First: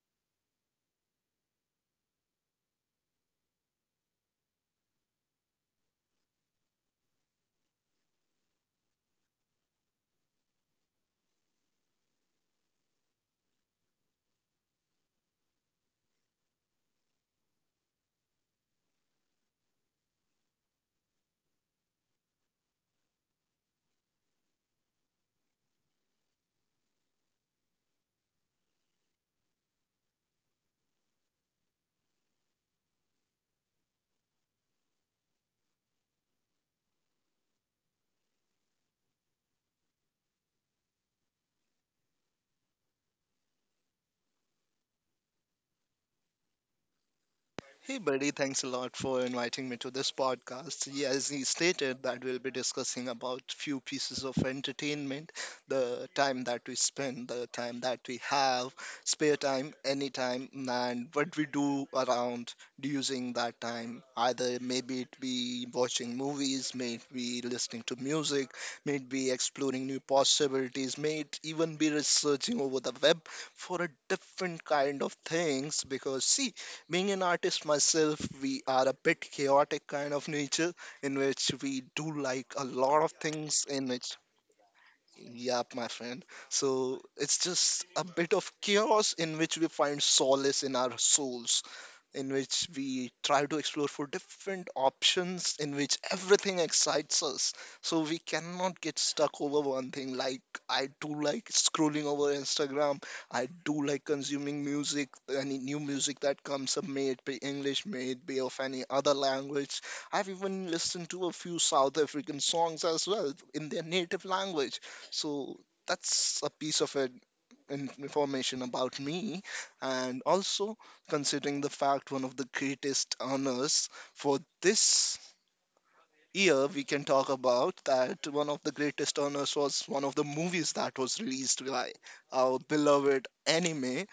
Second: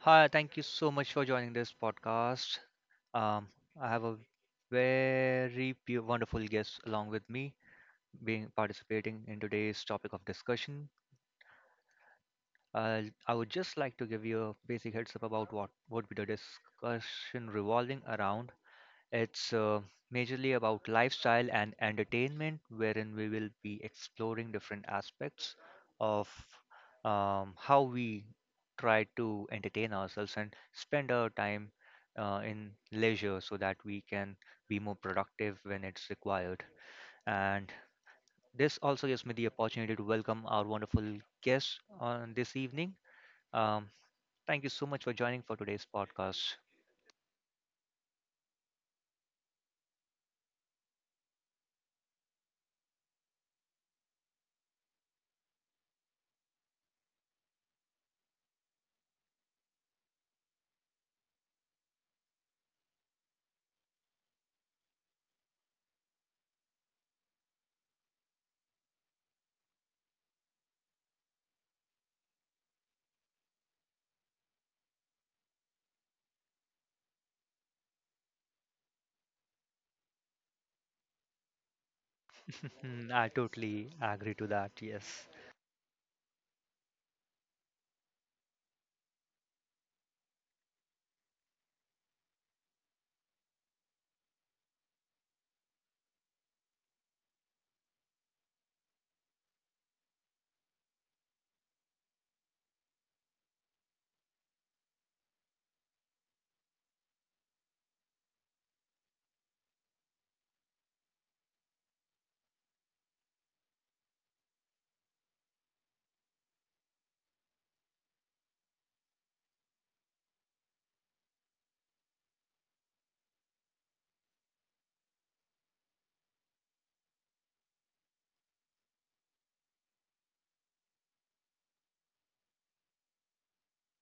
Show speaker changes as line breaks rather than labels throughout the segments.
Hi, thank you so much for joining this podcast. Um, I have a wonderful guest along with me, being participating in today's topic of discussion. Uh, I would just like to give you a basic heads up about what would be the discussion revolving around it's majorly about lifestyle and entertainment, wherein we will be exploring different aspects of how we try to entertain ourselves and spend our time in leisure so that we can be more productive when it's required. And this also gives me the opportunity to welcome our wonderful guest on this evening. Um, Thank you so much for joining for today's podcast.
Hey, buddy, thanks a lot for inviting me to this podcast. Yeah, as he stated, that we'll be discussing about few pieces of entertainment, the time that we spend, the time that we have, spare time, any time, and what we do around using that time. Either maybe it be watching movies, may it be listening to music, may it be exploring new possibilities, may it even be researching over the web for a different kind of things. Because see, being an artist myself, we are a bit chaotic kind of nature in which we do like a lot of
I
things in
totally
which...
agree to that. Yes.
Yep, my friend. So it's just a bit of chaos in which we find solace in our souls, in which we try to explore for different options, in which everything excites us. So we cannot get stuck over one thing. Like, I do like scrolling over Instagram, I do like consuming music, any new music that comes up, may it be English, may it be of any other language. I've even listened to a few South African songs as well in their native language, so that's a piece of it, information about me, and also, considering the fact one of the greatest honors for this year, we can talk about that one of the greatest honors was one of the movies that was released by our beloved anime,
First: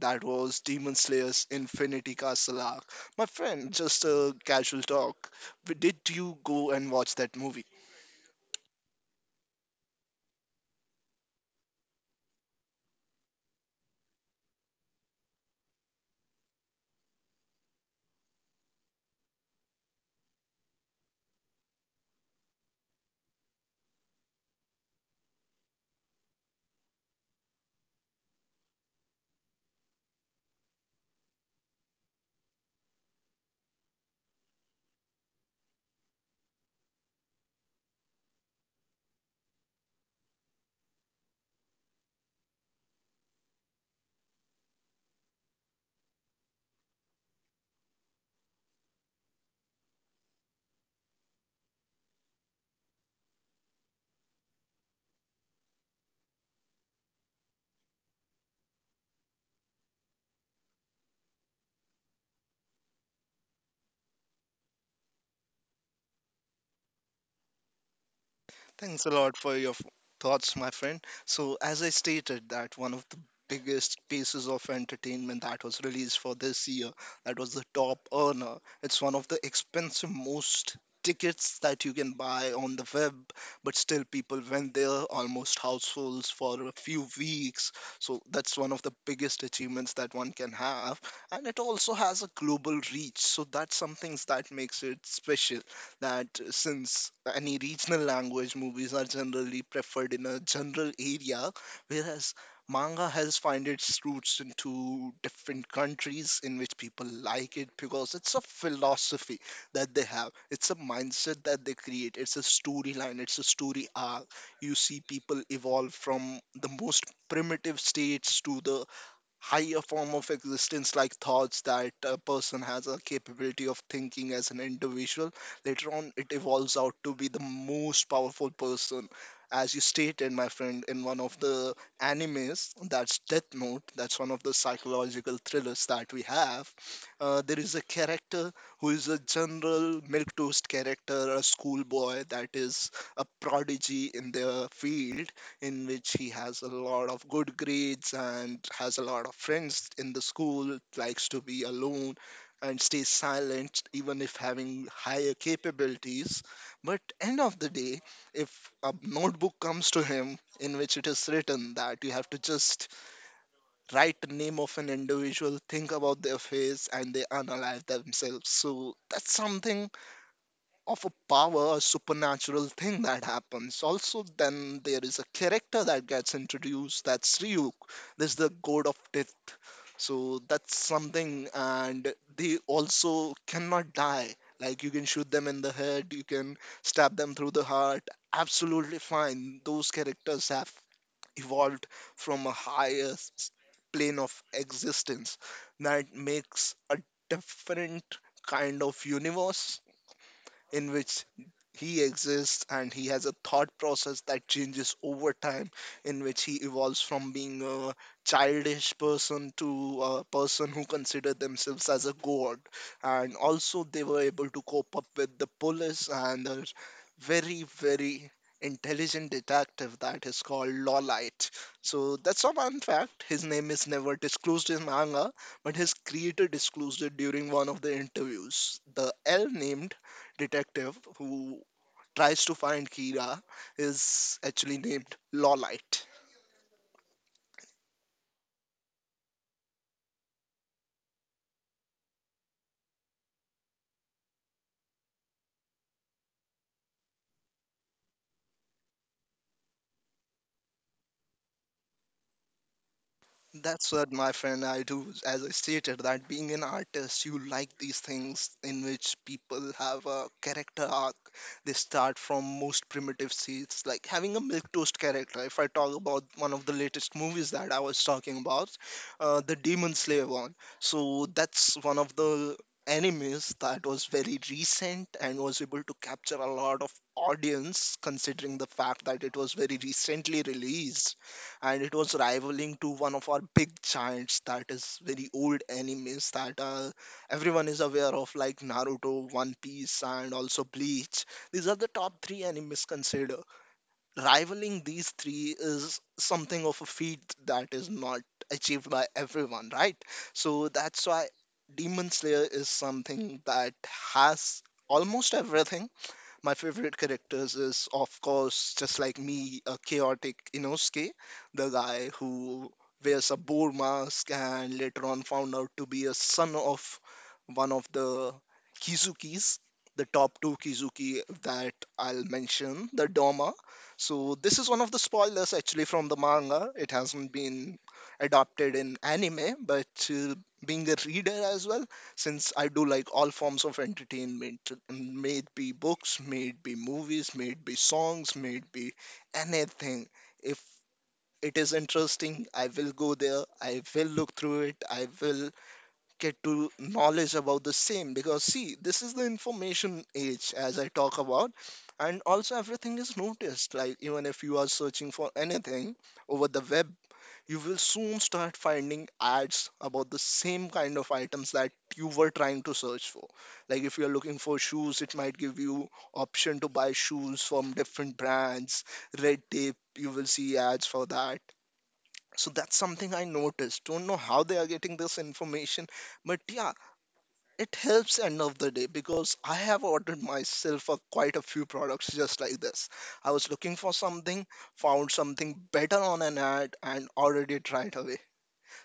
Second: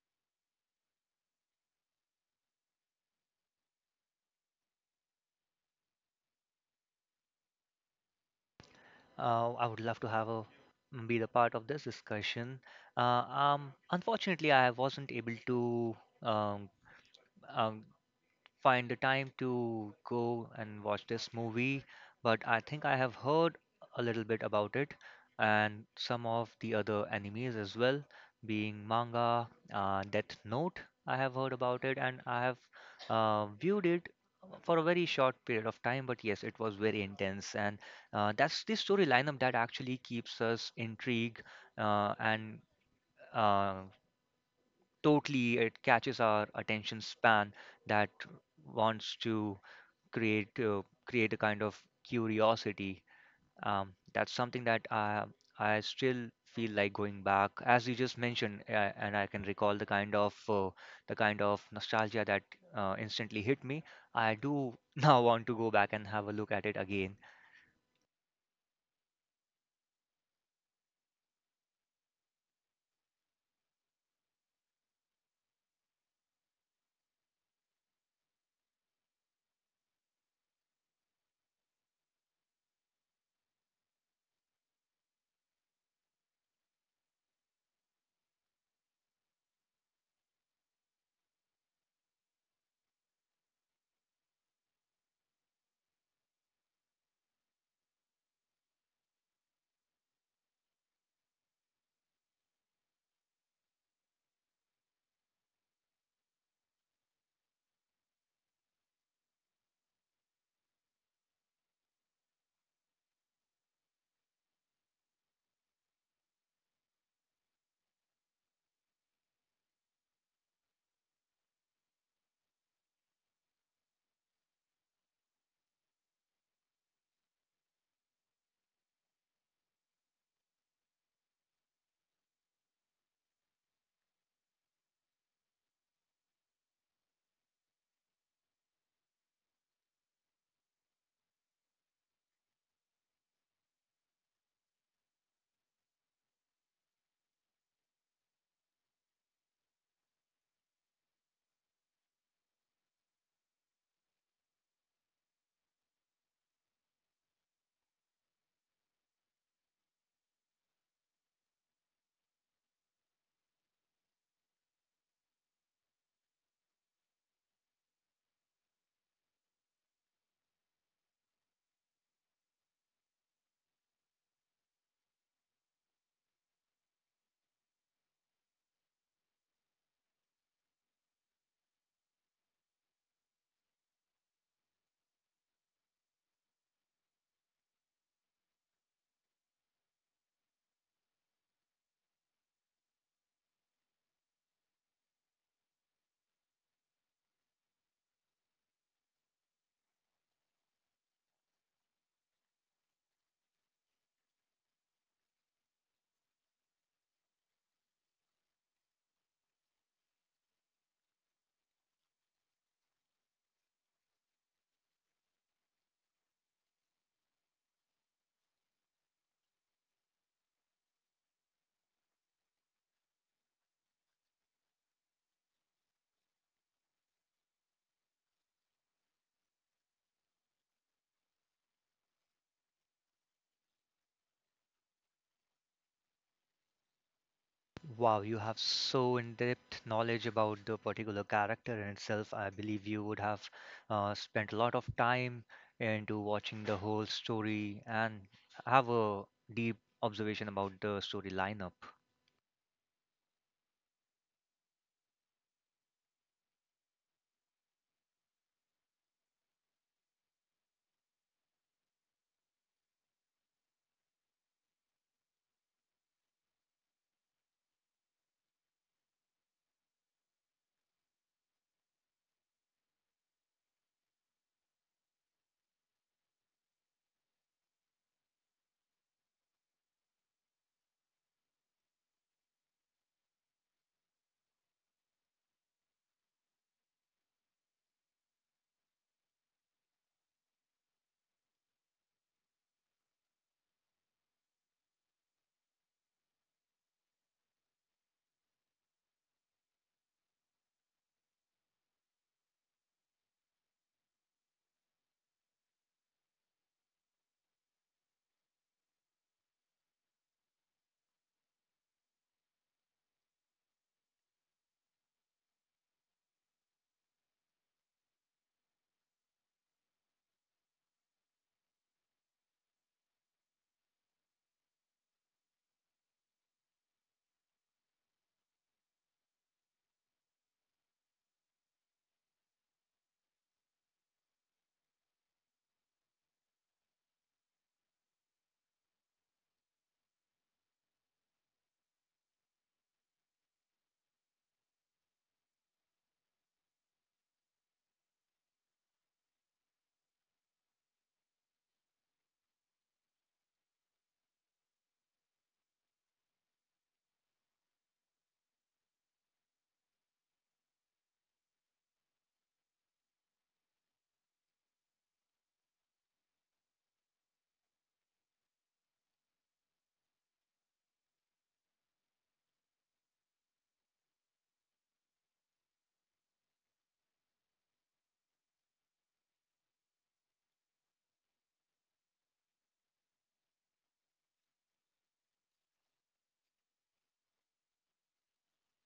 that was Demon Slayer's Infinity Castle arc. My friend, just a casual talk, did you go and watch that movie?
I would love to have a be the part of this discussion. Unfortunately, I wasn't able to um, um, find the time to go and watch this movie, but I think I have heard a little bit about it and some of the other animes as well, being manga, Death Note. I have heard about it and I have viewed it for a very short period of time, but yes, it was very intense, and that's the story lineup that actually keeps us intrigued and uh, totally it catches our attention span that wants to create a kind of curiosity. That's something that I still feel like going back, as you just mentioned, and I can recall the kind of nostalgia that instantly hit me. I do now want to go back and have a look at it again.
Thanks a lot for your thoughts, my friend. So, as I stated, that one of the biggest pieces of entertainment that was released for this year, that was the top earner. It's one of the expensive most tickets that you can buy on the web, but still people went there almost housefuls for a few weeks. So that's one of the biggest achievements that one can have, and it also has a global reach. So that's something that makes it special, that since any regional language movies are generally preferred in a general area, whereas manga has found its roots into different countries in which people like it because it's a philosophy that they have. It's a mindset that they create. It's a storyline. It's a story arc. You see people evolve from the most primitive states to the higher form of existence, like thoughts that a person has a capability of thinking as an individual. Later on, it evolves out to be the most powerful person. As you stated, my friend, in one of the animes, that's Death Note, that's one of the psychological thrillers that we have, there is a character who is a general milquetoast character, a schoolboy that is a prodigy in their field, in which he has a lot of good grades and has a lot of friends in the school, likes to be alone and stays silent even if having higher capabilities. But end of the day, if a notebook comes to him in which it is written that you have to just write the name of an individual, think about their face, and they analyze themselves, so that's something of a power, a supernatural thing that happens. Also, then there is a character that gets introduced, that's Ryuk. There's the god of death. So that's something, and they also cannot die. Like, you can shoot them in the head, you can stab them through the heart. Absolutely fine. Those characters have evolved from a higher plane of existence, that makes a different kind of universe in which he exists and he has a thought process that changes over time, in which he evolves from being a childish person to a person who consider themselves as a god. And also, they were able to cope up with the police and a very, very intelligent detective that is called Lawlight. So that's a fun fact. His name is never disclosed in manga, but his creator disclosed it during one of the interviews. The L named detective who tries to find Kira is actually named Lawlight.
Wow, you have so in-depth knowledge about the particular character in itself. I believe you would have spent a lot of time into watching the whole story and have a deep observation about the story lineup.
That's what, my friend, I do. As I stated, that being an artist, you like these things in which people have a character arc. They start from most primitive seeds, like having a milk toast character. If I talk about one of the latest movies that I was talking about, the Demon Slayer one. So that's one of the animes that was very recent and was able to capture a lot of audience, considering the fact that it was very recently released, and it was rivaling to one of our big giants, that is very old animes that everyone is aware of, like Naruto, One Piece, and also Bleach. These are the top three animes considered. Rivaling these three is something of a feat that is not achieved by everyone, right? So that's why Demon Slayer is something that has almost everything. My favorite characters is, of course, just like me, a chaotic Inosuke, the guy who wears a boar mask and later on found out to be a son of one of the Kizukis, the top two Kizuki that I'll mention, the Doma. So this is one of the spoilers actually from the manga. It hasn't been adopted in anime, but being a reader as well, since I do like all forms of entertainment, may it be books, may it be movies, may it be songs, may it be anything. If it is interesting, I will go there, I will look through it, I will get to knowledge about the same. Because, see, this is the information age, as I talk about, and also everything is noticed. Like, even if you are searching for anything over the web, you will soon start finding ads about the same kind of items that you were trying to search for. Like, if you're looking for shoes, it might give you option to buy shoes from different brands. Red Tape, you will see ads for that. So that's something I noticed. Don't know how they are getting this information, but yeah, it helps end of the day, because I have ordered myself a, quite a few products just like this. I was looking for something, found something better on an ad, and ordered it right away.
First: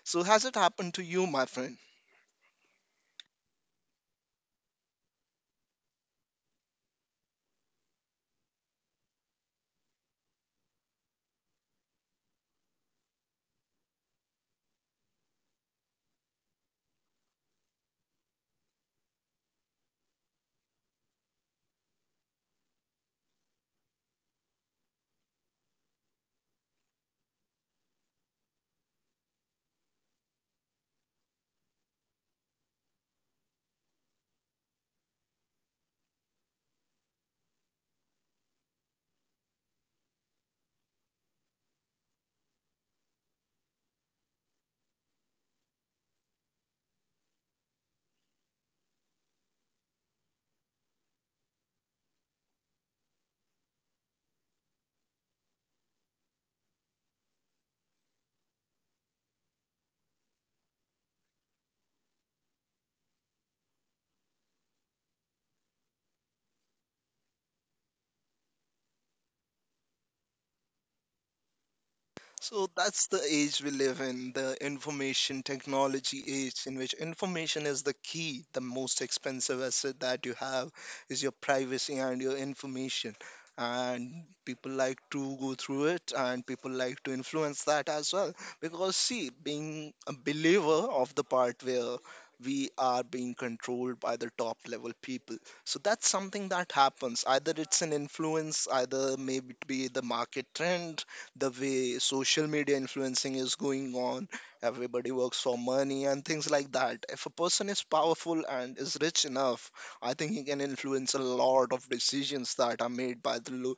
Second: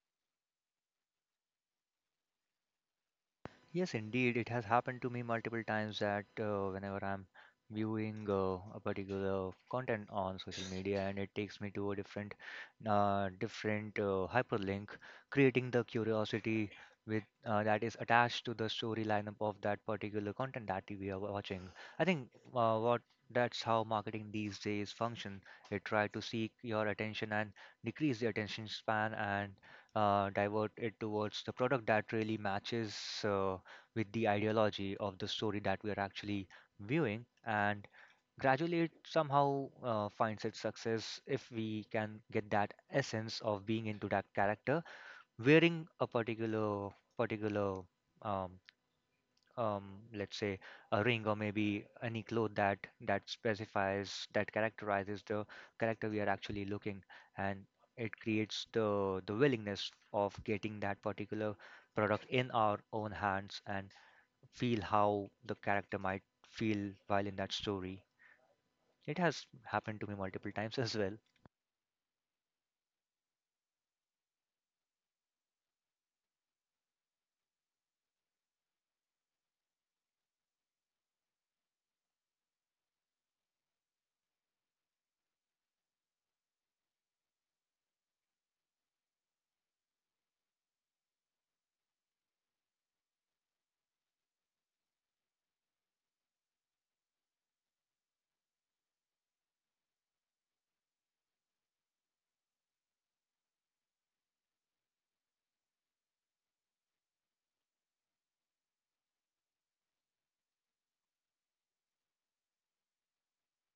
So, has it happened to you, my friend?
Yes, indeed, it has happened to me multiple times that whenever I'm viewing a particular content on social media and it takes me to a different hyperlink, creating the curiosity with that is attached to the story lineup of that particular content that we are watching. I think what that's how marketing these days function. It try to seek your attention and decrease the attention span and divert it towards the product that really matches. Uh, with the ideology of the story that we are actually viewing and gradually it somehow finds its success if we can get that essence of being into that character wearing a particular particular um, um, let's say a ring or maybe any cloth that specifies that characterizes the character we are actually looking and it creates the willingness of getting that particular product in our own hands and feel how the character might feel while in that story. It has happened to me multiple times as well.
So that's the age we live in, the information technology age, in which information is the key. The most expensive asset that you have is your privacy and your information. And people like to go through it, and people like to influence that as well. Because, see, being a believer of the part where we are being controlled by the top level people. So that's something that happens. Either it's an influence, either maybe it be the market trend, the way social media influencing is going on everybody works for money and things like that if a person is powerful and is rich enough I think he can influence a lot of decisions that are made by the lo-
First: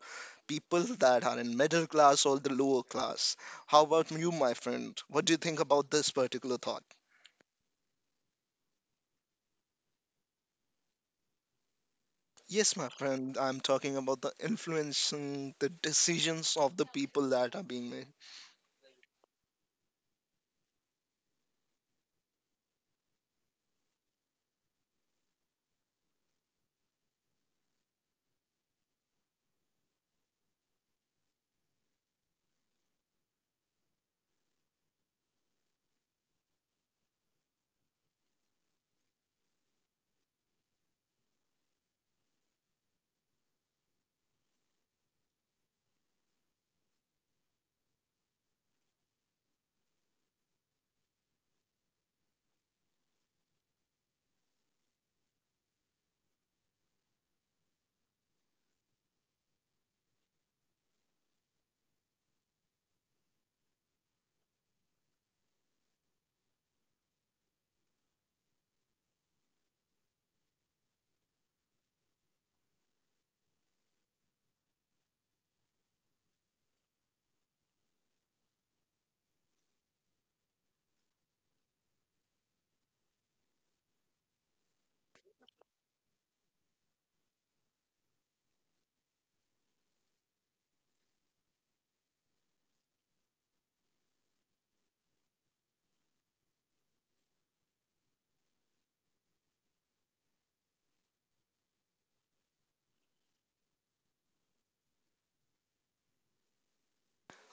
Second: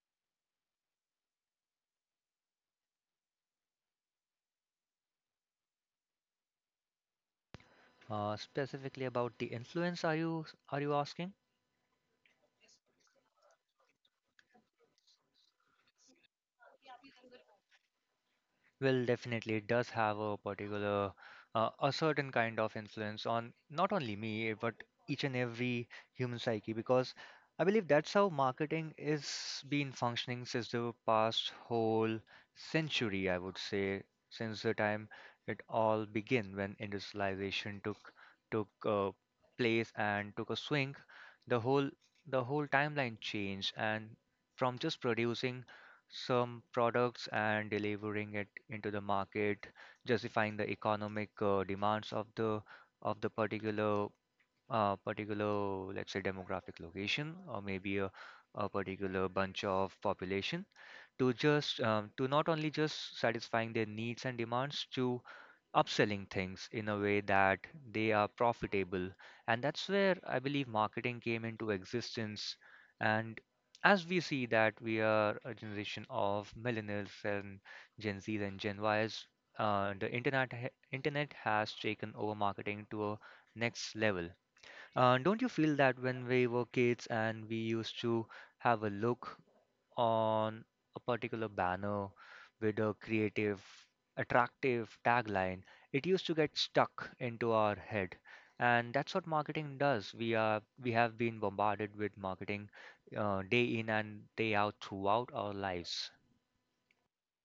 people that are in middle class or the lower class how about you my friend what do you think about this particular thought
Specifically about the influence, are you asking?
Yes, my friend, I'm talking about the influencing the decisions of the people that are being made.
Well, definitely it does have a particular, a certain kind of influence on not only me, but each and every human psyche, because I believe that's how marketing is been functioning since the past whole century, I would say, since the time it all began when industrialization took place and took a swing, the whole the whole timeline changed, and from just producing some products and delivering it into the market, justifying the economic demands of the particular let's say, demographic location or maybe a particular bunch of population to just to not only just satisfying their needs and demands to upselling things in a way that they are profitable, and that's where I believe marketing came into existence. And as we see that we are a generation of millennials and Gen Z and Gen Y's, the internet has taken over marketing to a next level. Don't you feel that when we were kids and we used to have a look on a particular banner with a creative, attractive tagline, it used to get stuck into our head. And that's what marketing does. We have been bombarded with marketing day in and day out throughout our lives.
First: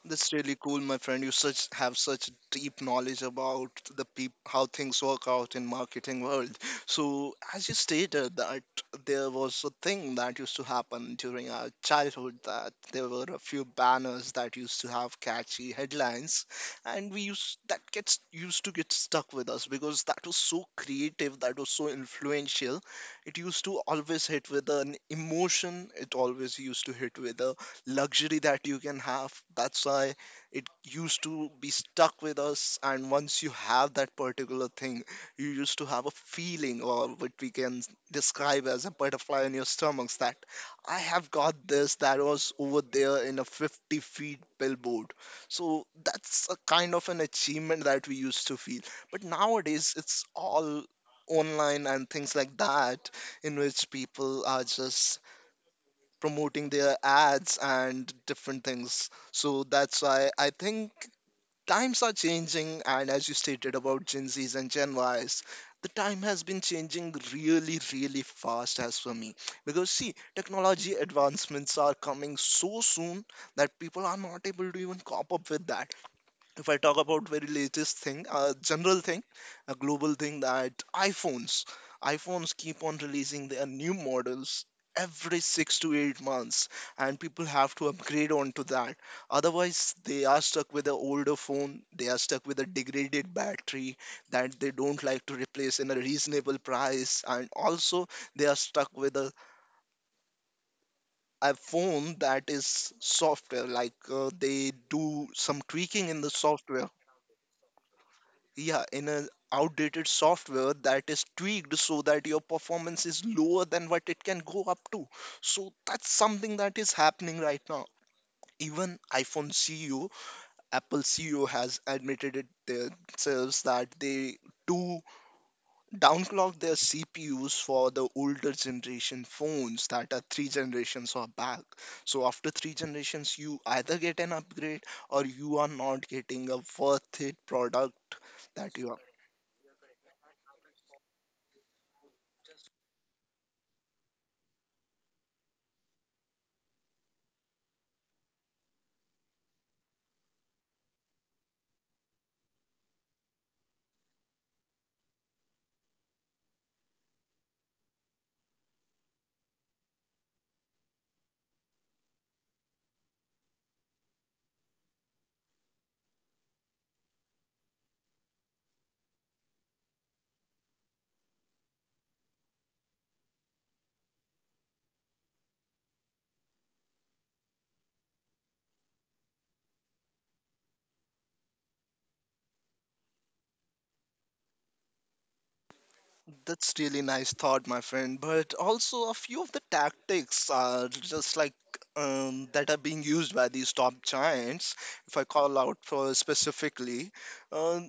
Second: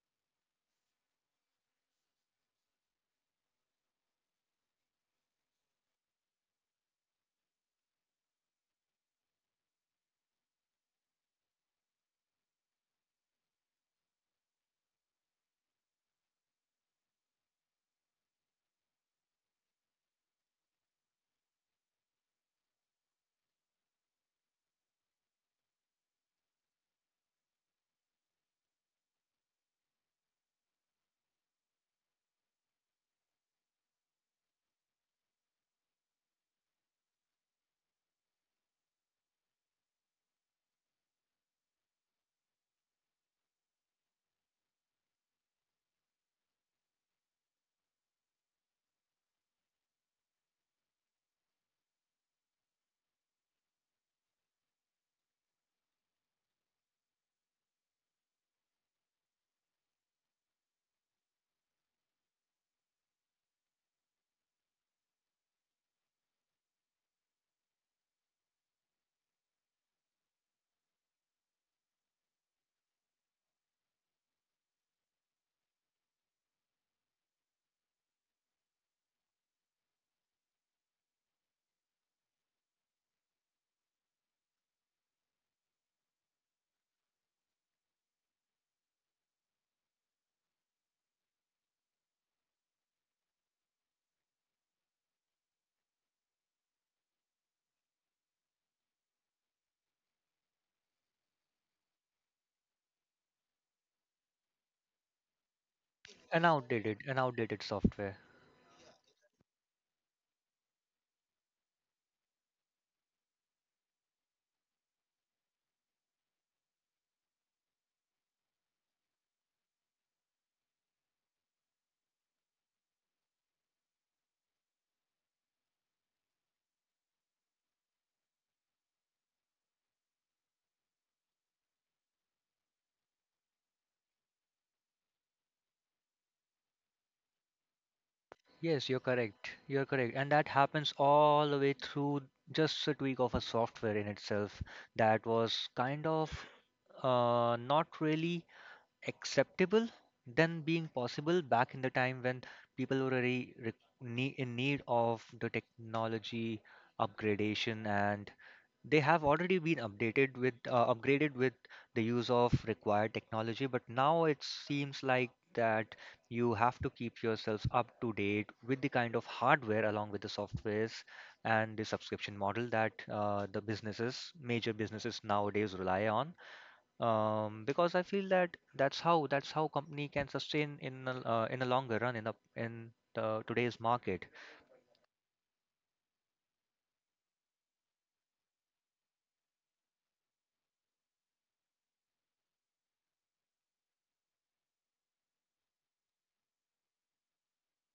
That's really cool, my friend. You such have such deep knowledge about the peop how things work out in marketing world. So, as you stated, that there was a thing that used to happen during our childhood, that there were a few banners that used to have catchy headlines, and we used that gets used to get stuck with us, because that was so creative, that was so influential. It used to always hit with an emotion. It always used to hit with a luxury that you can have. That's why it used to be stuck with us. And once you have that particular thing, you used to have a feeling, or what we can describe as a butterfly in your stomachs, that I have got this that was over there in a 50 feet billboard. So that's a kind of an achievement that we used to feel. But nowadays, it's all online and things like that, in which people are just promoting their ads and different things. So that's why I think times are changing. And as you stated about Gen Zs and Gen Ys, the time has been changing really, really fast as for me. Because see, technology advancements are coming so soon that people are not able to even cop up with that. If I talk about very latest thing, a general thing, a global thing, that iPhones, iPhones keep on releasing their new models every 6 to 8 months, and people have to upgrade onto that. Otherwise, they are stuck with the older phone. They are stuck with a degraded battery that they don't like to replace in a reasonable price, and also they are stuck with a phone that is software, like, they do some tweaking in the software,
An outdated software.
yeah, in an outdated software that is tweaked so that your performance is lower than what it can go up to. So that's something that is happening right now. Even iphone ceo Apple CEO has admitted it themselves that they do downclock their CPUs for the older generation phones that are three generations or back. So after three generations, you either get an upgrade, or you are not getting a worth it product that
Yes,
you
you're
are
correct. You're correct. And that happens all the way through just a tweak of a software in itself that was kind of not really acceptable than being possible back in the time when people were in need of the technology upgradation and they have already been updated with upgraded with the use of required technology, but now it seems like that you have to keep yourselves up to date with the kind of hardware along with the softwares and the subscription model that the businesses major businesses nowadays rely on. Because I feel that that's how company can sustain in in a longer run in a in the today's market.
that's really nice thought, my friend. But also, a few of the tactics are just like, that are being used by these top giants. If I call out for specifically, uh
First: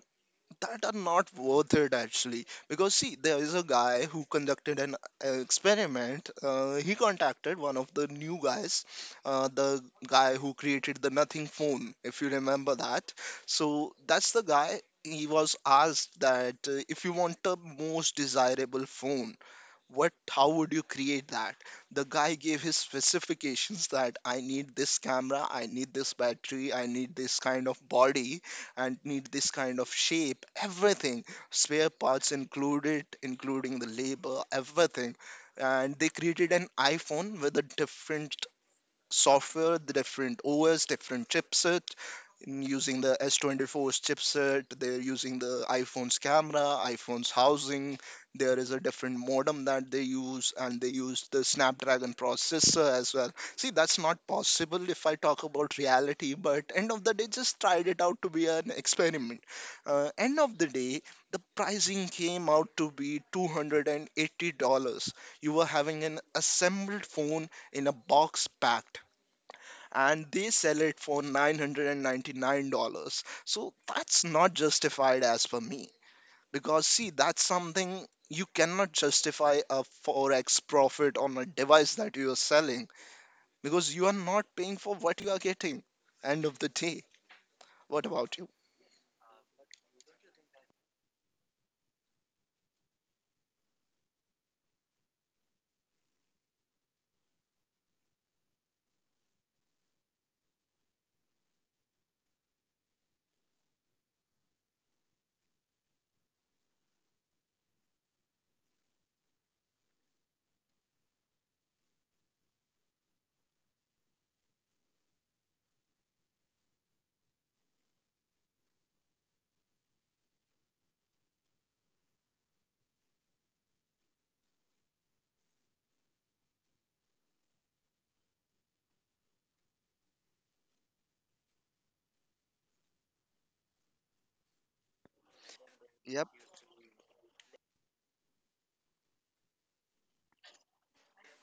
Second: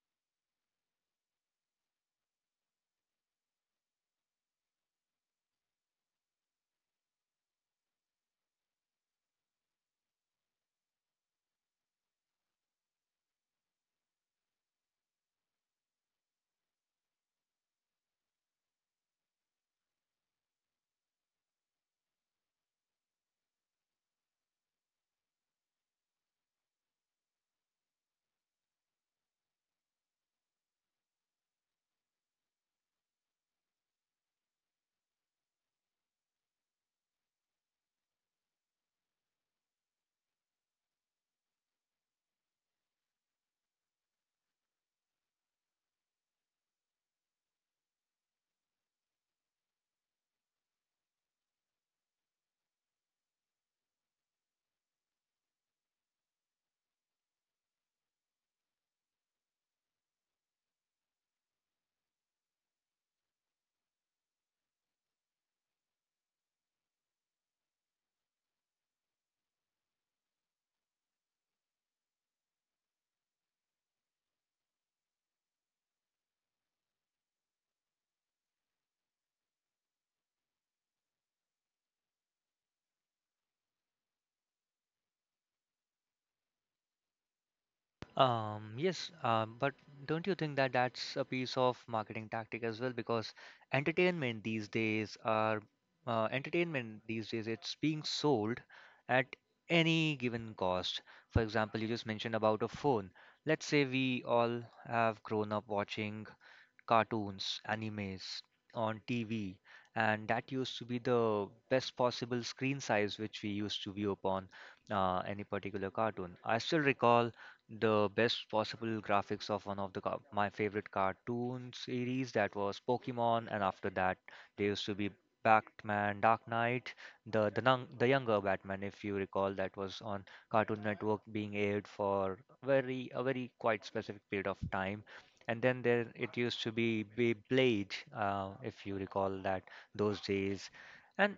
that are not worth it actually, because see, there is a guy who conducted an experiment. He contacted one of the new guys, the guy who created the Nothing Phone, if you remember that. So that's the guy. He was asked that, if you want the most desirable phone, what how would you create that? The guy gave his specifications that, I need this camera, I need this battery, I need this kind of body, and need this kind of shape, everything. Spare parts included, including the labor, everything. And they created an iPhone with a different software, the different OS, different chipset. In using the S24's chipset, they're using the iPhone's camera, iPhone's housing. There is a different modem that they use, and they use the Snapdragon processor as well. See, that's not possible if I talk about reality, but end of the day, just tried it out to be an experiment. End of the day, the pricing came out to be $280. You were having an assembled phone in a box packed, and they sell it for $999. So that's not justified as per me. Because, see, that's something you cannot justify, a 4x profit on a device that you are selling, because you are not paying for what you are getting. End of the day. What about you?
Yes, but don't you think that that's a piece of marketing tactic as well? Because entertainment these days are entertainment these days it's being sold at any given cost. For example, you just mentioned about a phone. Let's say we all have grown up watching cartoons, animes on TV, and that used to be the best possible screen size which we used to view upon any particular cartoon. I still recall the best possible graphics of one of the my favorite cartoon series, that was Pokemon, and after that there used to be Batman, Dark Knight, the younger Batman, if you recall, that was on Cartoon Network, being aired for very a very quite specific period of time, and then there
Yep.
it used to be Beyblade, if you recall, that those days. And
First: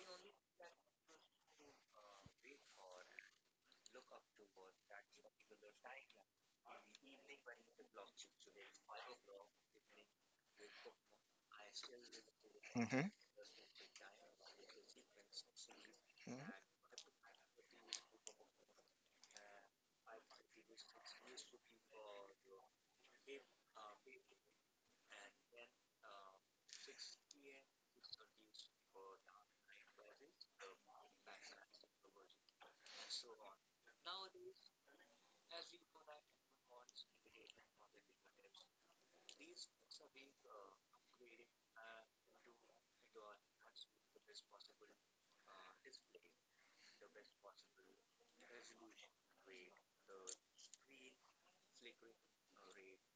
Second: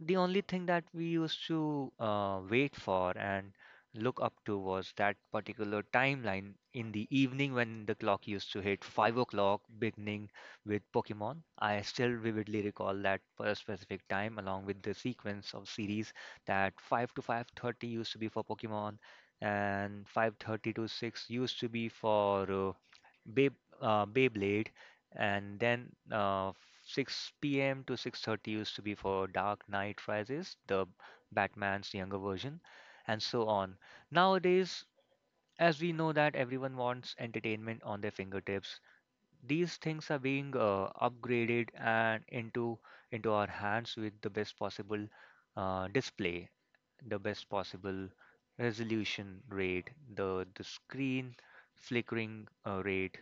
the only thing that we used to wait for and look up to was that particular timeline in the evening when the clock used to hit 5 o'clock, beginning with Pokemon. I still vividly recall
Hmm.
that for a specific time, along with the sequence of series that 5:00 to 5:30 used to be for Pokemon, and 5:30 to six used to be for Bay, Beyblade, and then 6 p.m. to 6:30 used to be for Dark Knight Rises, the Batman's younger version, and so on. Nowadays, as we know that everyone wants entertainment on their fingertips, these things are being upgraded and into our hands with the best possible display, the best possible resolution rate, the screen flickering rate,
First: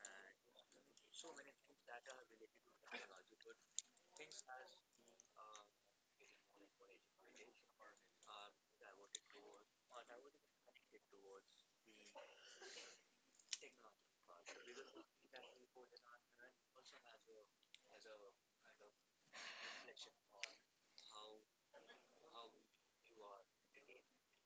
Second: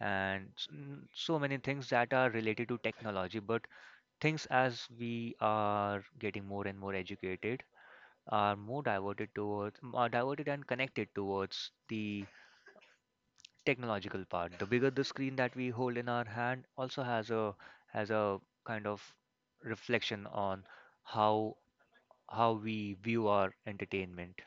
and so many things that are related to technology. But things as we are getting more and more educated are more are diverted and connected towards the technological part. The bigger the screen that we hold in our hand also has a kind of reflection on how how we view our entertainment.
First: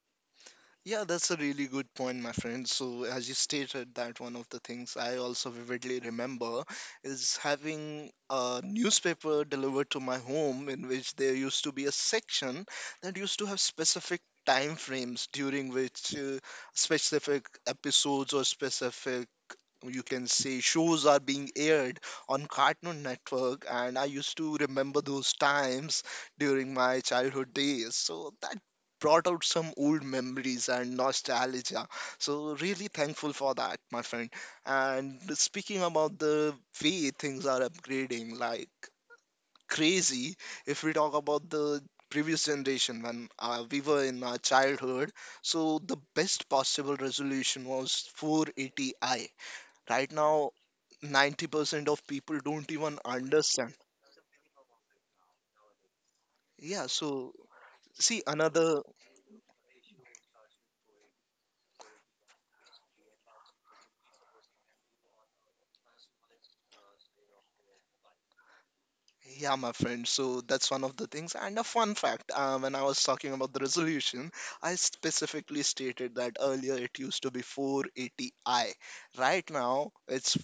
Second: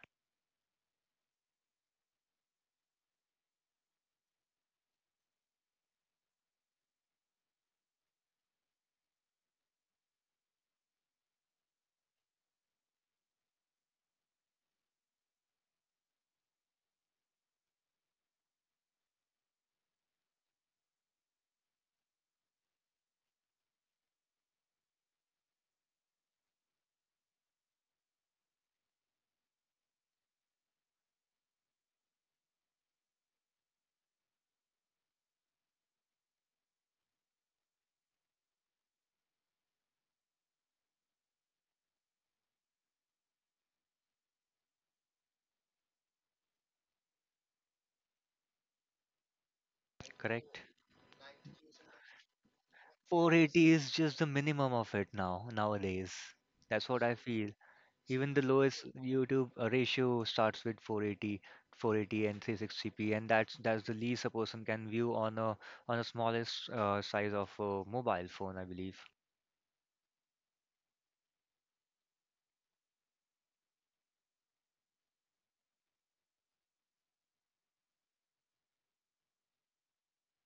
Yeah, that's a really good point, my friend. So, as you stated, that one of the things I also vividly remember is having a newspaper delivered to my home, in which there used to be a section that used to have specific time frames during which, specific episodes or specific, you can say, shows are being aired on Cartoon Network, and I used to remember those times during my childhood days. So that brought out some old memories and nostalgia. So, really thankful for that, my friend. And speaking about the way things are upgrading, like crazy, if we talk about the previous generation, when we were in our childhood, so the best possible resolution was 480i. Right now,
Correct?
90% of people don't even
480
understand.
is just the minimum of it now nowadays. That's
Yeah,
what I
so
feel.
see
Even the lowest
another.
YouTube ratio starts with 480, 480 and 360p, and that's the least a person can view on a smallest size of a mobile phone, I believe.
Yeah, my friend. So that's one of the things. And a fun fact, when I was talking about the resolution, I specifically stated that earlier it used to be 480i. Right now, it's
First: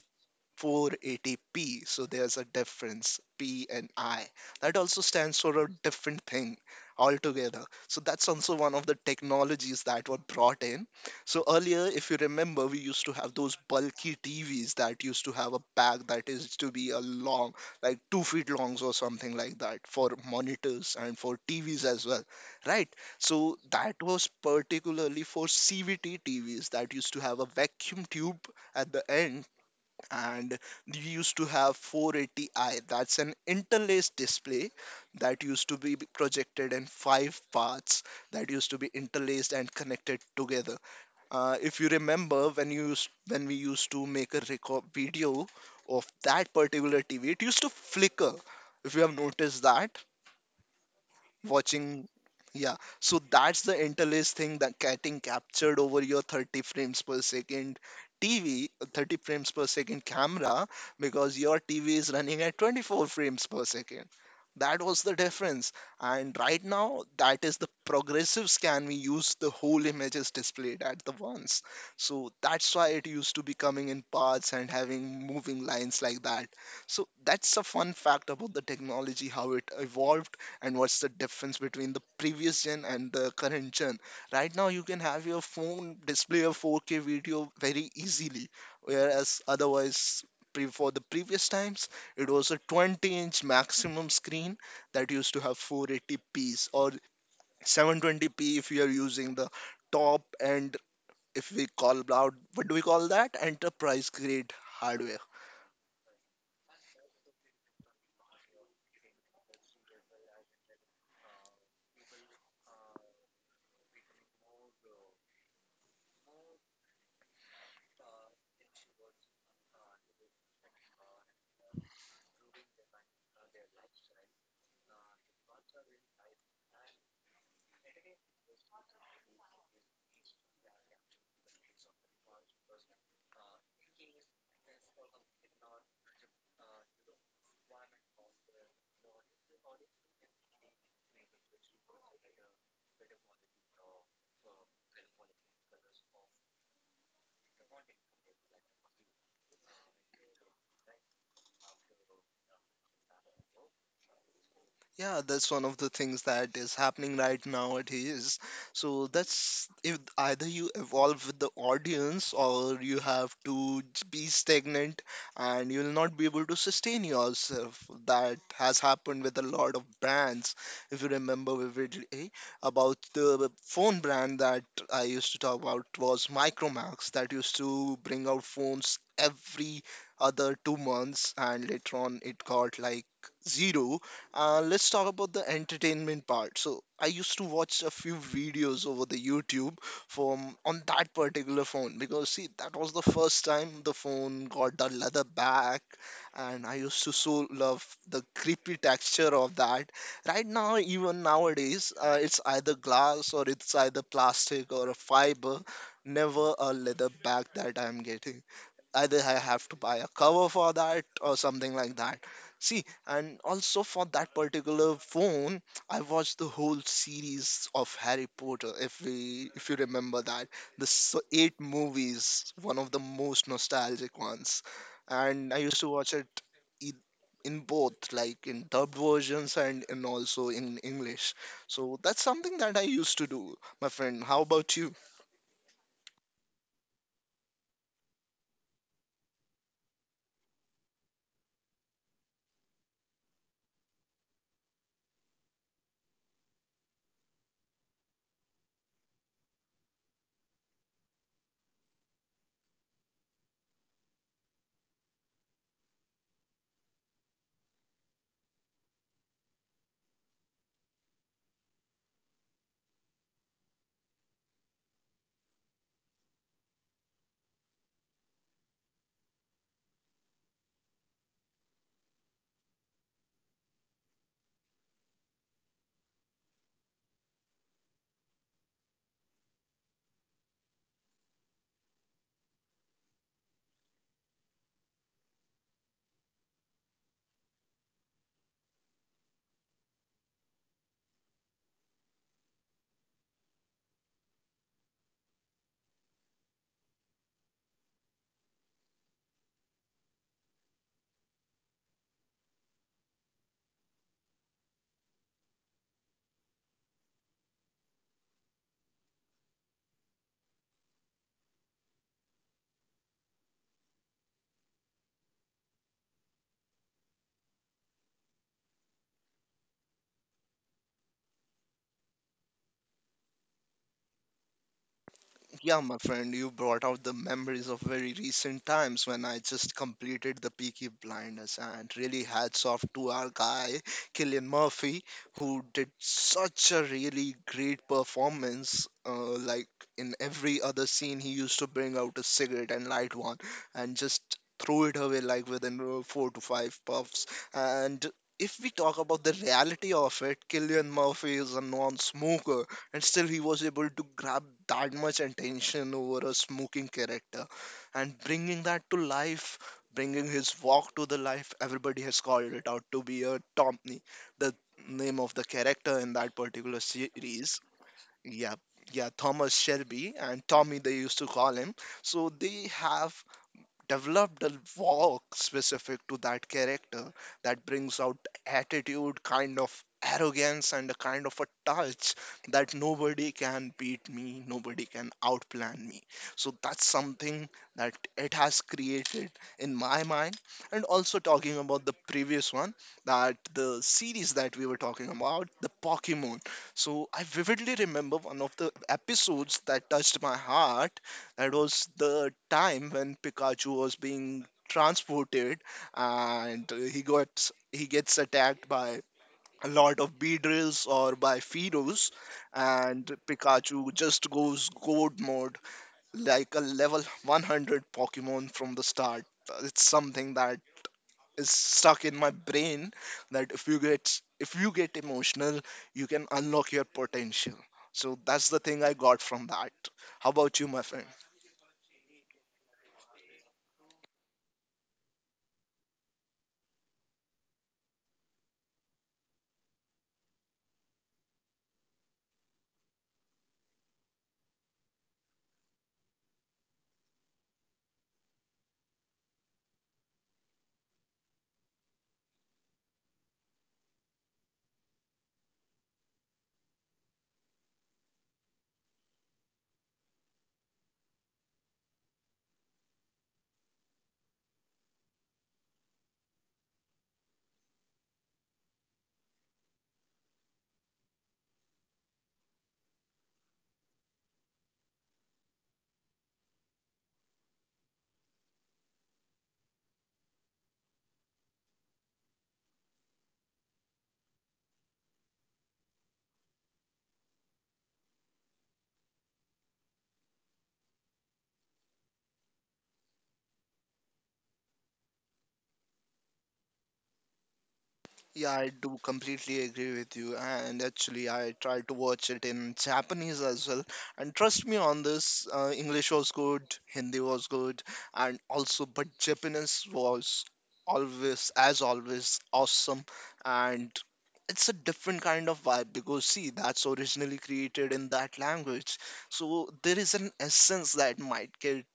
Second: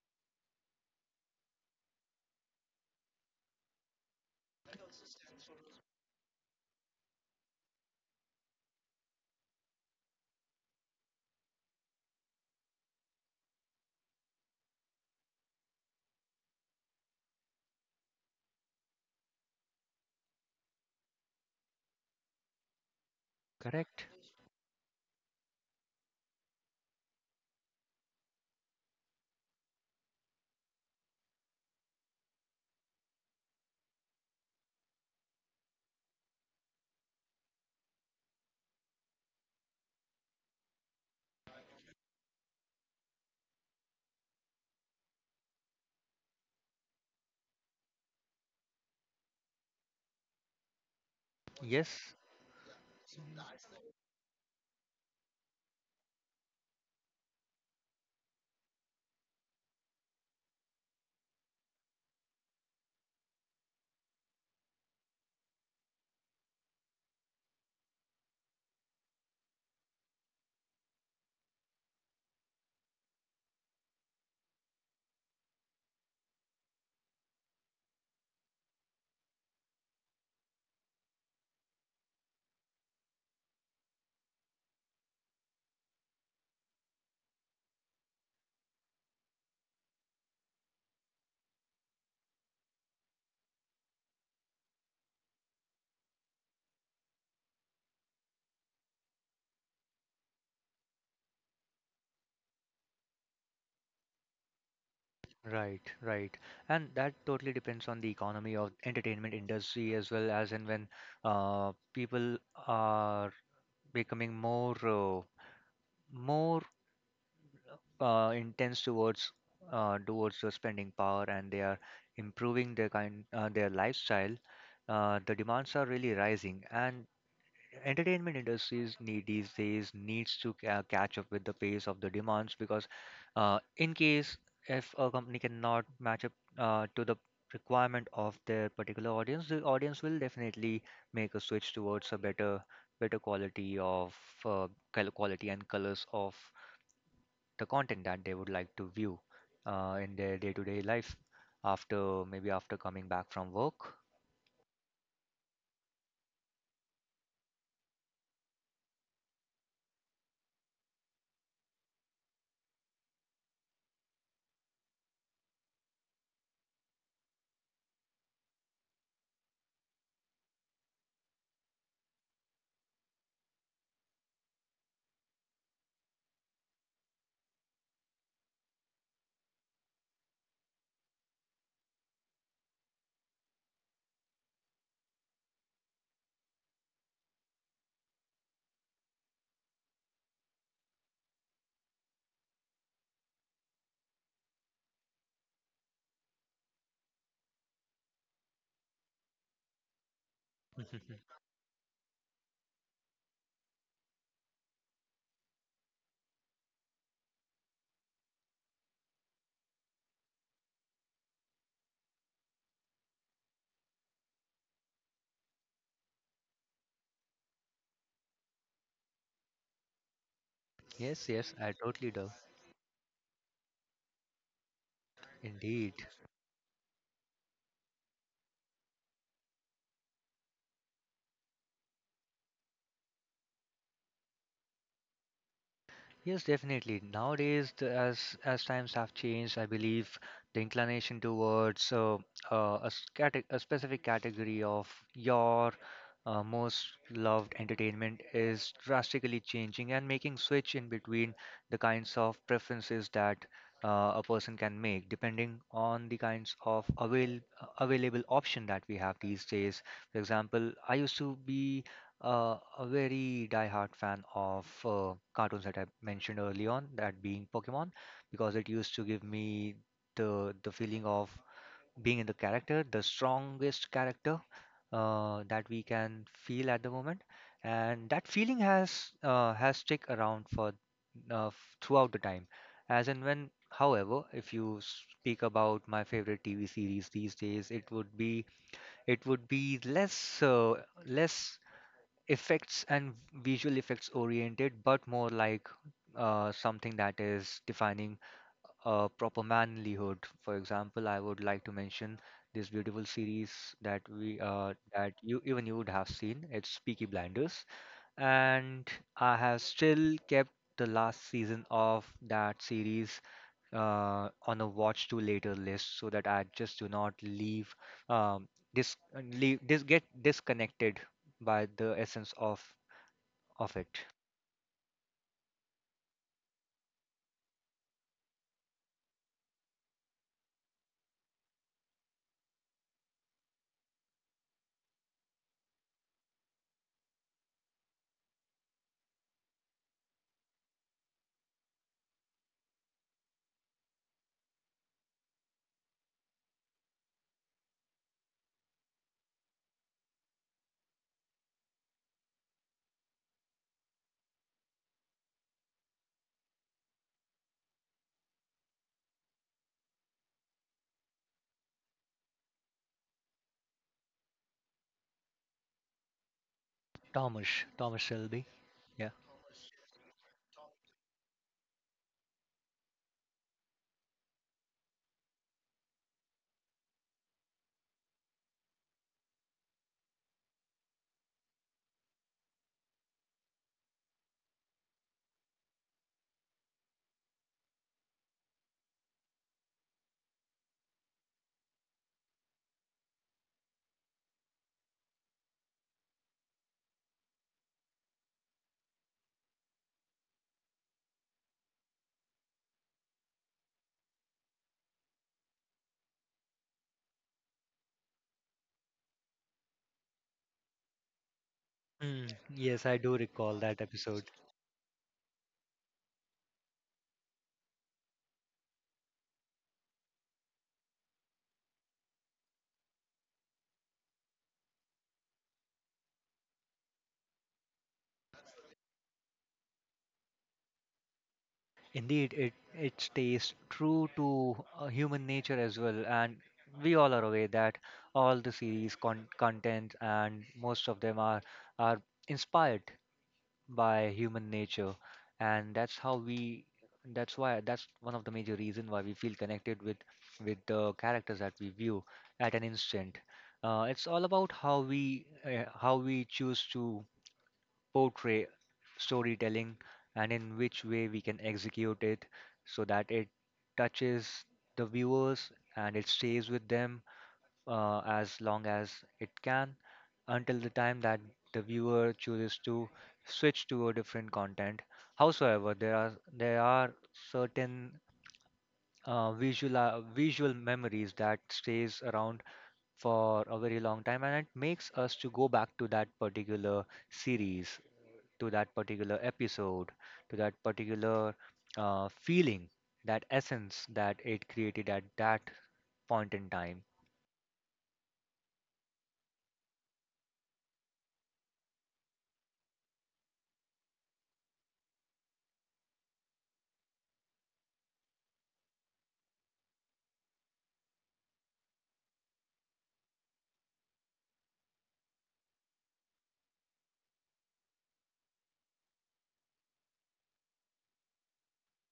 480p. So there's a difference, P and I. That also stands for a different thing altogether. So that's also one of the technologies that were brought in. So earlier, if you remember, we used to have those bulky TVs that used to have a back that is to be a long, like 2 feet longs or something like that, for monitors and for TVs as well, right? So that
Correct?
was particularly for CVT TVs that used to have a vacuum tube at the end, and we used to have 480i, that's an interlaced display that used to be projected in five parts, that used to be interlaced and connected together. If you remember, when we used to make a record video of that particular TV, it used to flicker, if you have noticed that, watching.
Yes.
Yeah, so that's the interlace thing that getting captured over your 30 frames per second TV, 30 frames per second camera, because your TV is running at 24 frames per second. That was the difference. And right now, that is the progressive scan we use, the whole image is displayed at the once. So that's why it used to be coming in parts and having moving lines like that. So that's a fun fact about the technology, how it evolved, and what's the difference between the previous gen and the current gen. Right now, you can have your phone display a 4K video very easily, whereas otherwise, for the previous times, it was a 20-inch maximum screen that used to have 480p or 720p, if you are using the top, and if we call out, what do we call that, enterprise grade hardware.
Right, right. And that totally depends on the economy of entertainment industry, as well as and when people are becoming more intense towards towards the spending power, and they are improving their lifestyle. The demands are really rising, and entertainment industries need these days needs to catch up with the pace of the demands, because in case if a company cannot match up to the requirement of their particular audience, the audience will definitely make a switch towards a better quality of uh, quality and colors of the content that they would like to view in their day-to-day life, after maybe after coming back from work.
Yeah, that's one of the things that is happening right nowadays. So that's, if either you evolve with the audience, or you have to be stagnant, and you'll not be able to sustain yourself. That has happened with a lot of brands. If you remember vividly about the phone brand that I used to talk about, was Micromax, that used to bring out phones every other 2 months, and later on it got like zero. Let's talk about the entertainment part. So I used to watch a few videos over the YouTube from on that particular phone, because, see, that was the first time the phone got the leather back, and I used to so love the creepy texture of that. Right now, even nowadays, it's either glass or it's either plastic or a fiber, never a leather back that I'm getting. Either I have to buy a cover for that or something like that. See, and also for that particular phone, I watched the whole series of Harry Potter. If you remember that, the
Yes, yes,
eight
I totally do.
movies, one of the most nostalgic ones, and I used to
Indeed.
watch it e- in both, like in dubbed versions, and also in English. So that's something that I used to do, my friend. How about you?
Yes, definitely. Nowadays, as times have changed, I believe the inclination towards a specific category of your most loved entertainment is drastically changing and making switch in between the kinds of preferences that a person can make, depending on the kinds of available option that we have these days. For example, I used to be a very die-hard fan of cartoons that I mentioned early on, that being Pokemon, because it used to give me the feeling of being in the character, the strongest character that we can feel at the moment, and that feeling has stick around for throughout the time. As and when, however, if you speak about my favorite TV series these days, it would be less less effects and visual effects oriented, but more like something that is defining a proper manlyhood. For example, I would like to mention this beautiful series that you even you would have seen. It's Peaky Blinders, and I have still kept the last season of that series on a watch to later list, so that I just do not leave um, this leave this get disconnected by the essence of it.
Yeah, my friend, you brought out the memories of very recent times when I just completed the Peaky Blinders, and really hats off to our guy, Killian Murphy, who did such a really great performance. Like, in every other scene, he used to bring out a cigarette and light one, and just throw it away, like within four to five puffs. And if we talk about the reality of it, Killian Murphy is a non smoker, and still he was able to grab that much attention over a smoking character, and bringing that to life, bringing his walk to the life. Everybody has called it out to be a Tomney, the name of the character in that particular series.
Thomas, Thomas Shelby.
Yeah, yeah,
Yeah.
Thomas Shelby, and Tommy they used to call him. So they have developed a walk specific to that character that brings out attitude, kind of arrogance, and a kind of a touch that, nobody can beat me, nobody can outplan me. So that's something that it has created in my mind. And also talking about the previous one, that the series that we were talking about, the Pokemon. So I vividly remember one of the episodes that touched my heart. It was the time when Pikachu was being transported, and he gets attacked by a lot of Beedrills or by Fearows,
Mm, yes, I
and
do recall
Pikachu
that episode.
just goes gold mode, like a level 100 Pokemon from the start. It's something that is stuck in my brain, that if you get emotional, you can unlock your potential. So that's the thing I got from that. How about you, my friend?
Indeed, it stays true to human nature as well, and we all are aware that all the series content, and most of them are inspired by human nature, and that's how we that's why that's one of the major reason why we feel connected with the characters that we view at an instant. It's all about how we choose to portray storytelling and in which way we can execute it so that it touches the viewers and it stays with them as long as it can, until the time that the viewer chooses to switch to a different content. However, there are certain visual memories that stays around for a very long time, and it makes us to go back to that particular series, to that particular episode, to that particular feeling, that essence that it created at that point in time.
Yeah, I do completely agree with you. And actually, I tried to watch it in Japanese as well. And trust me on this, English was good, Hindi was good, and also, but Japanese was always, as always, awesome. And it's a different kind of vibe because, see, that's originally created in that language. So there is an essence that might get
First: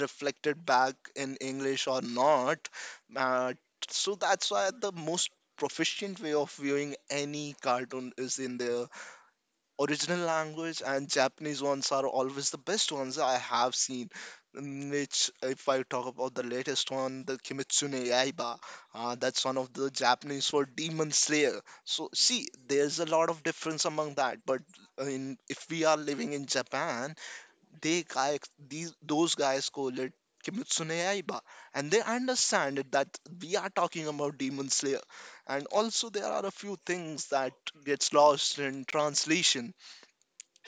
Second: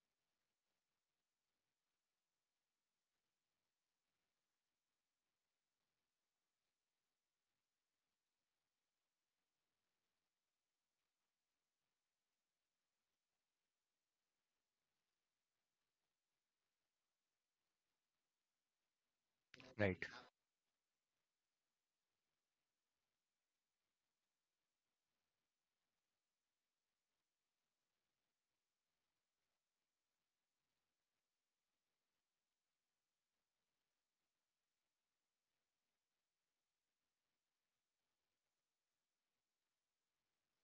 reflected back in English or not. Uh, so that's why the most proficient way of viewing any cartoon is in their original language, and Japanese ones are always the best ones I have seen. Which, if I talk about the latest one, the Kimetsu no Yaiba, that's one of the
Right.
Japanese for Demon Slayer. So, see, there's a lot of difference among that. But if we are living in Japan, they guys these those guys call it Kimetsu no Yaiba, and they understand it that we are talking about Demon Slayer, and also there are a few things that gets lost in translation,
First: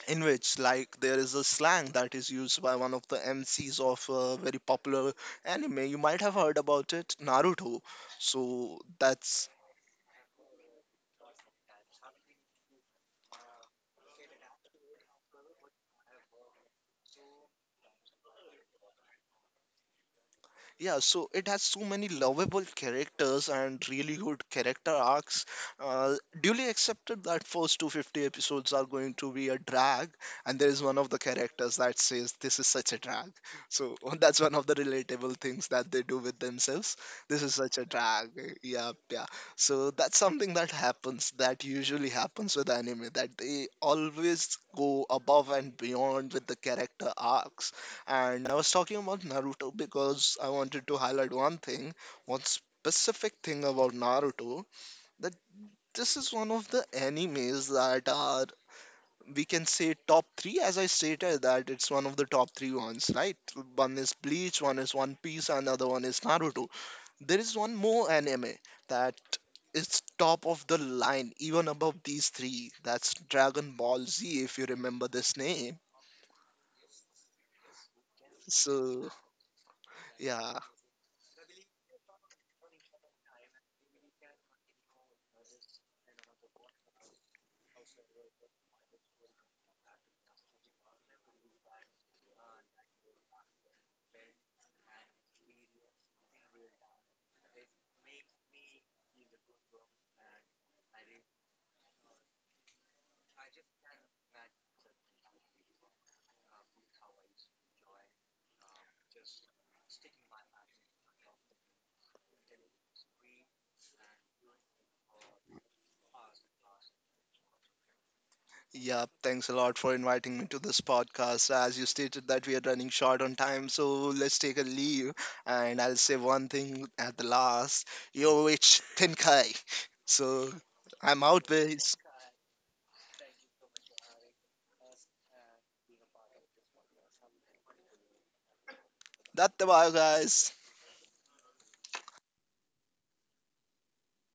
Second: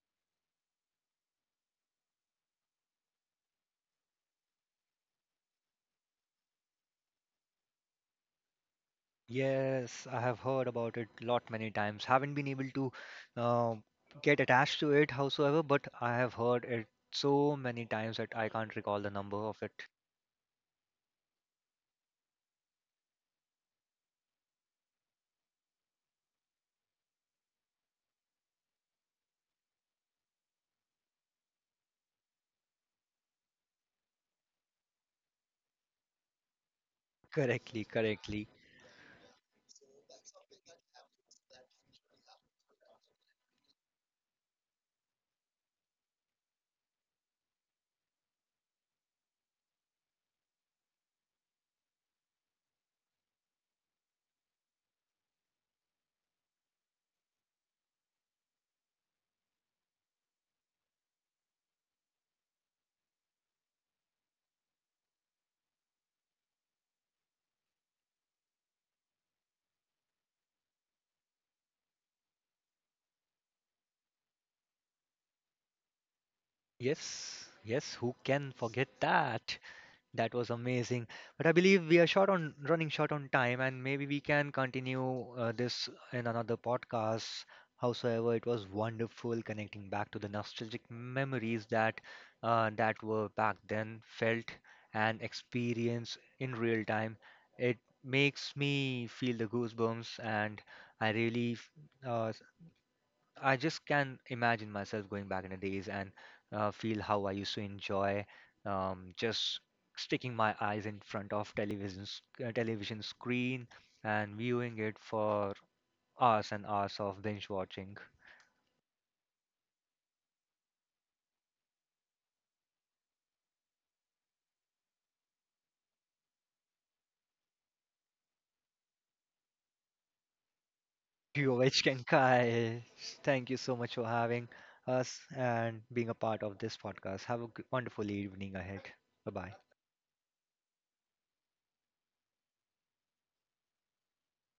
in which, like, there is a slang that is used by one of the MCs of a very popular anime. You might have heard about it, Naruto. So that's
Yes, I have heard about it lot many times. Haven't been able to uh, get attached to it, howsoever, but I have heard it so many times that I can't recall the number of it
Yeah, so it has so many lovable characters and really good character arcs. Uh, Duly accepted that first 250 episodes are going to be a drag, and there is one of the characters that says, "This is such a drag." So that's one of the relatable things that they do with themselves. This is such a
correctly,
drag.
correctly.
Yeah, yeah. So that's something that happens, that usually happens with anime, that they always go above and beyond with the character arcs, and I was talking about Naruto because I wanted to highlight one thing, one specific thing about Naruto, that this is one of the animes that are, we can say, top three, as I stated that it's one of the top three ones, right? One is Bleach, one is One Piece, and another one is Naruto. There is one more anime that is top of the line, even above these three. That's Dragon Ball Z, if you remember this name.
Yes, yes, who can forget
So,
that? That was
yeah,
amazing. But I believe we are short on running short on time, and maybe we can continue this in another podcast. Howsoever, it was wonderful connecting back to the nostalgic memories that that were back then felt and experienced in real time. It makes me feel the goosebumps, and I really f- uh, I just can imagine myself going back in the days and feel how I used to enjoy just sticking my eyes in front of television screen and viewing it for hours and hours of binge watching.
yeah, thanks a lot for inviting me to this podcast. As you stated that we are running short on time, so let's take a leave, and I'll say one thing at the last. Yo, it's Tenkai. So I'm out,
Yovesh
guys.
and Kai, thank you so much for having us and being a part of this podcast. Have a wonderful evening ahead. Bye bye.
That's the Datte guys.